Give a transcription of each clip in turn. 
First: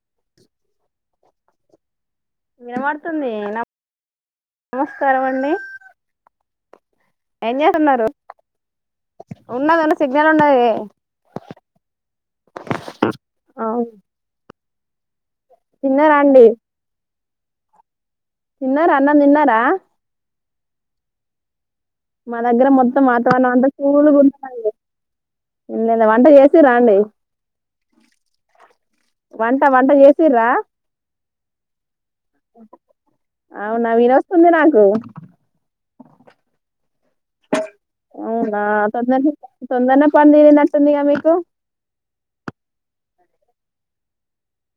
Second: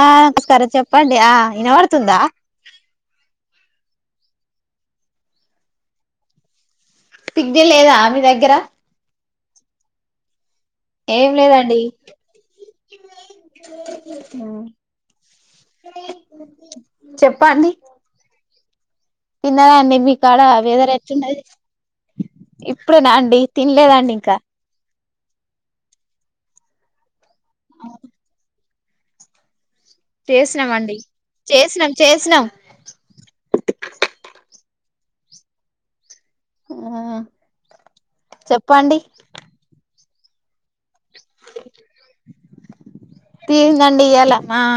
ఆ సరే చెప్పండి ఆ వినపడుతుందా నమస్కారమండి తిద్ధి లేదా మీ దగ్గర ఉన్నదన్న సిగ్నల్ ఉన్నది ఏం లేదండి తిన్నరా అండి చెప్పండి తిన్నారా అన్నం తిన్నారా తిన్ననండి మీ కాడ వేదర్ ఎట్లున్నది మా దగ్గర మొత్తం ఇప్పుడేనా అండి వాతావరణం అంత తినలేదండి ఇంకా కూల్గుందండి వంట చేసిర్రా అండి అ వంట వంట చేసిర్రా చేసినం అవునా వినొస్తుంది నాకు ఆ అవునా చెప్పండి తొందరనే తొందరనే మొత్తం తీరినట్టుంది గా మీకు తీరింధండి ఇయ్యాల ఆ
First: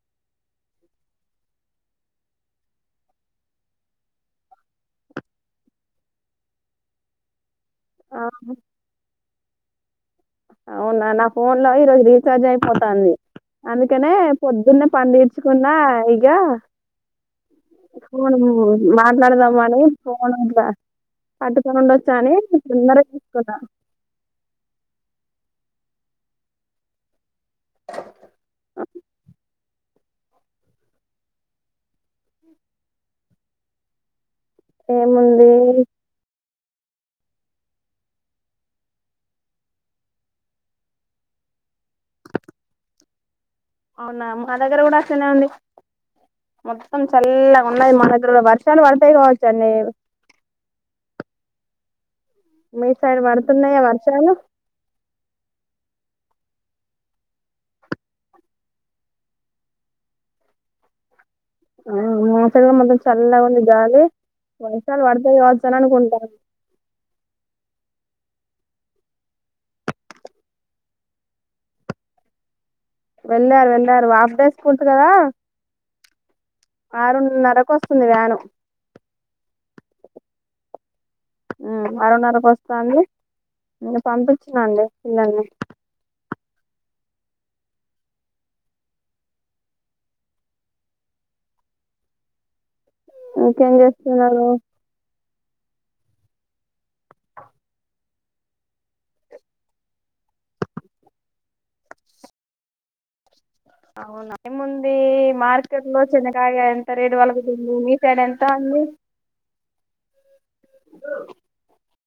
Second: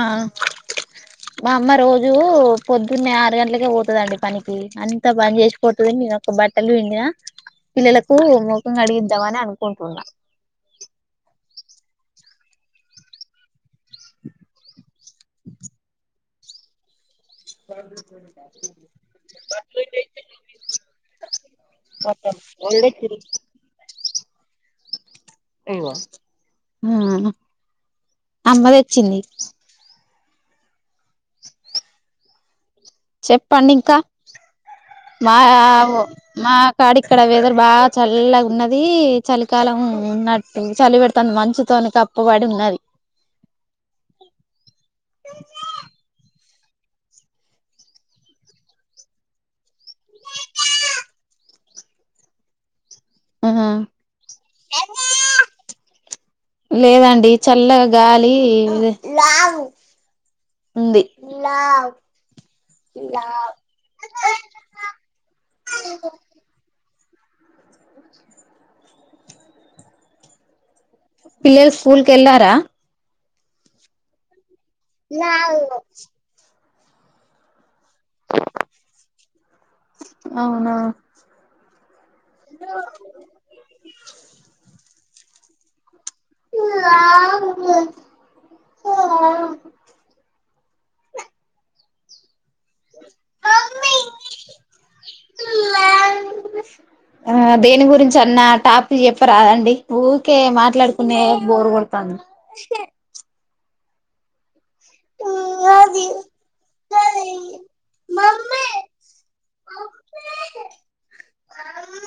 మా అమ్మ రోజూ పొద్దున్నే ఆరు గంటలకే పోతాదండి పనికి అంత పని చేసిపోతుంది. నేనోక బట్టలు విండిన పిల్లలకు మొఖం కడిగిద్దాం అని అనుకుంటున్నా అవునా నా ఫోన్ లో ఈరోజు రీచార్జ్ అయిపోతాంది అందుకనే పొద్దున్నే పనిదీర్చుకున్నా ఇగ ఫోన్ మాట్లాడదామానే ఫోన్గా పట్టుకొని ఉండొచ్చా అని తొందరగా తీసుకున్న అమ్మదొచ్చింది [inaudible] చెప్పండింకా మా ఏముంది ఒ మా కాడిక్కడ వెదర్ బా చల్ల గున్నది చలికాలం ఉన్నట్టు చలి పెడతాంది మంచుతో వానికి అప్పువడి ఉన్నది అవునా మా దగ్గర గుడ అట్లనే ఉంది మొత్తం చల్లగున్నది మా దగ్గర్లో వర్షాలు పడతాయి కావచ్చ అండి మీ సైడ్ ఆహా పడుతున్నాయా వర్షాలు లేదండి చల్లగా గాలి ఉంది అ ఆ మోటగా మదం చల్లగుంది గాలి వర్షాలు బడతాయి కావచ్చు అననుకుంటా పిల్లలు స్కూల్ కి ఎళ్లారా వెళ్ళారు వెళ్ళారు హాఫ్ డేస్ స్కూల్స్ కదా [inaudible] ఆరున్నరకు వస్తుంది వ్యాను అవునా మ్ ఆరున్నరకు వస్తా అంది ఇంకా పంపించినాలే పిల్లల్ని [unintelligible] ఇంకేం చేస్తున్నారు ఆ దేని గురించి అన్న టాపి చెప్పరాదండి ఊకే మాట్లాడుకునే బోరు కొడుతాంది. ఇష్క్య అవునా ముంది మార్కెట్ లో చింతకాయ ఎంత రేటు పలగుతుంది మీ సైడ్ ఎంత అండి [inaudible]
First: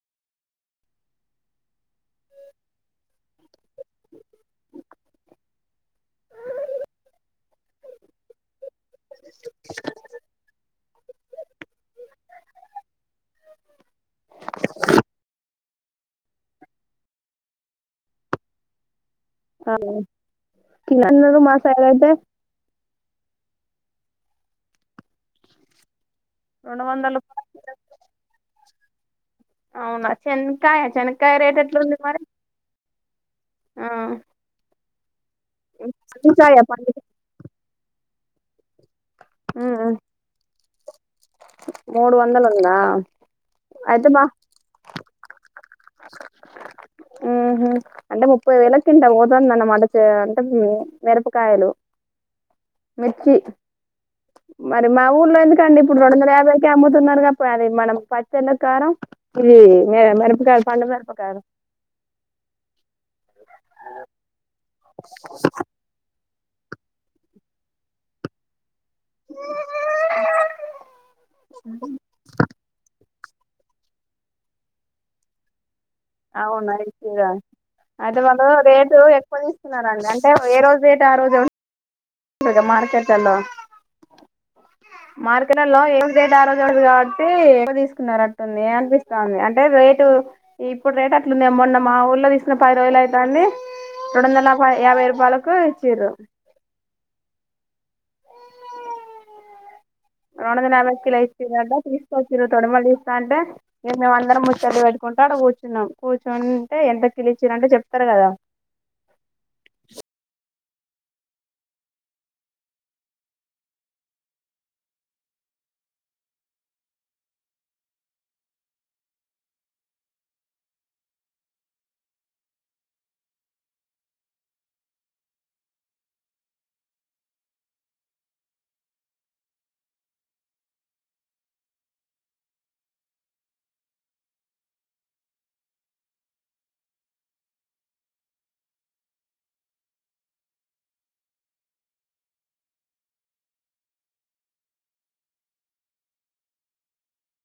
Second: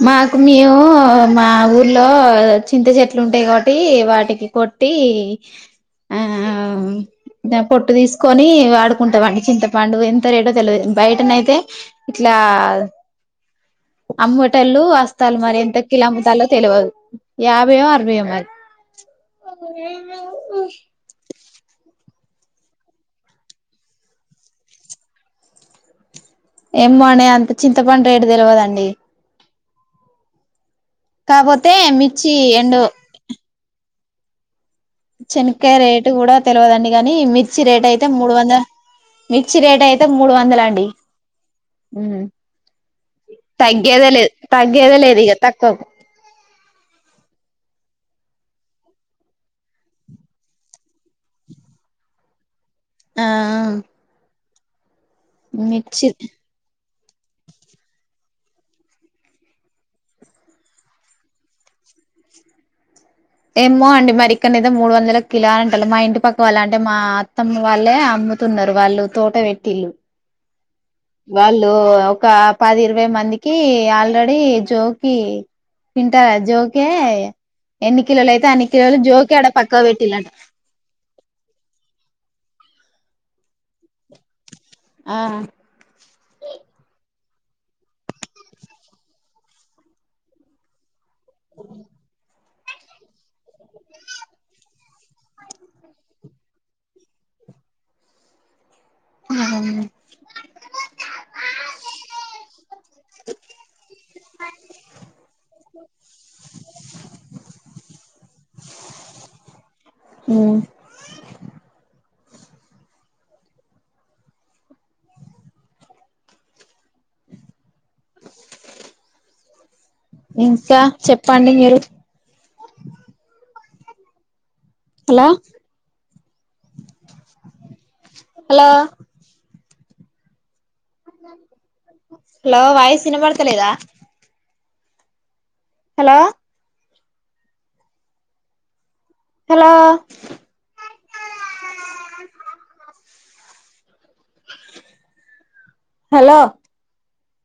మాకు మేము మా ఊర్లో చింత చెట్లు ఉంటాయి కాబట్టి కొట్టి వాటికి కొట్టి ఆ ఆ మ్ పొట్టు తీస్కోని వాడుకుంటమండి చింతపండు ఎంత రేటో తెలియదు బయటనైతే ఇట్లా అమ్ముట్ కిలమ్ముతాల్లో తెలవుదు యాబైయొ అరవైయొ మరి ఆ కిలోన్నరు మా సైడ్ అయితే రెండు వందలు ఎమ్మొనే రూపాయలు. అంత చింతపండు రేటు తెలవదండి అవునా చెనకాయ చెనకాయ రేట్ కాపోతే ఎట్లుంది మరి మిర్చి ఎండు ఆ చెనకాయ రేటు కూడా పంచకాయ పంచ తెలవదండి కాని మిర్చి రేటు అయితే మూడు వందల మిర్చి రేట్ అయితే మూడు వందలు అండి మూడు ఉహు వందలు ఉందా తగ్గేదే లేదు తగ్గేదె లేదు ఇగ త [inaudible] ఉహూ అంటే ముప్పై వేల కింటాల్ పోతందన్నమాట చే అంటే మే మిరపకాయలు ఆ మిర్చి మరి మా ఊర్లో ఎందుకు కండి ఇప్పుడు రెండు మిర్చి వందల యాబై కె అమ్ము తున్నారుగా మరి మనం పచ్చళ్ళ కారం ఇది ఇ మె మిరపక పండు మిరపకాయలు ఏమ్మో అండి మరి ఇక్కనైయితే మూడు వందల కిలో అంటళ్ళు మా ఇంటి పక్క వాలంటే మా అత్తమ వాళ్ళే అమ్ముతున్నారు వాళ్ళు తోట పెట్టిల్లు వాళ్ళు ఒక పది ఇరవై మందికి ఆల్రెడీ జోకి కింటారా అవునా జోకే ఎన్ని అయితే కిలోలు వాళ్లు అన్ని కిలోలు రేటు జోకి ఎక్కువ ఆడ పక్క తీస్తున్నారండి పెట్టిళ్ళట అంటే ఏ రోజు రేటు ఆ రోజే ఈడ మార్కెట్లలో ఆ మార్కెట్లలో ఏ రోజు రేటు ఆరోజే ఉంటది కావా కి ఎక్కువ తీసుకున్నరట్టుంది అనిపిస్తంది అంటే రేటు ఇప్పుడు రేట్ అటు నిన్నే మొన్న మా ఊర్లో తీసు పది రోజులు అయితాంది రెండు వందల నలఫై యాభై రూపాయలకు ఇచ్చిర్రు ఆహ మీ రెండు వందల యాభై కిల ఇచ్చిరంట తీసుకొచ్చిరు తొడిమలు తిస్తంటే ఇగ మేమందరం ముచ్చట్లు పెట్టుకు కొంటా అడ కూర్చున్నాం కూర్చునింటే ఎంత కిలో ఇచ్చిర్రు అంటే చెప్తారు కదా మ్ [inaudible] ఇంకా చెప్పండి మీరు హలో హాలో హలో వాయిస్ వినవడుతలేదా హాలో హాలో హలో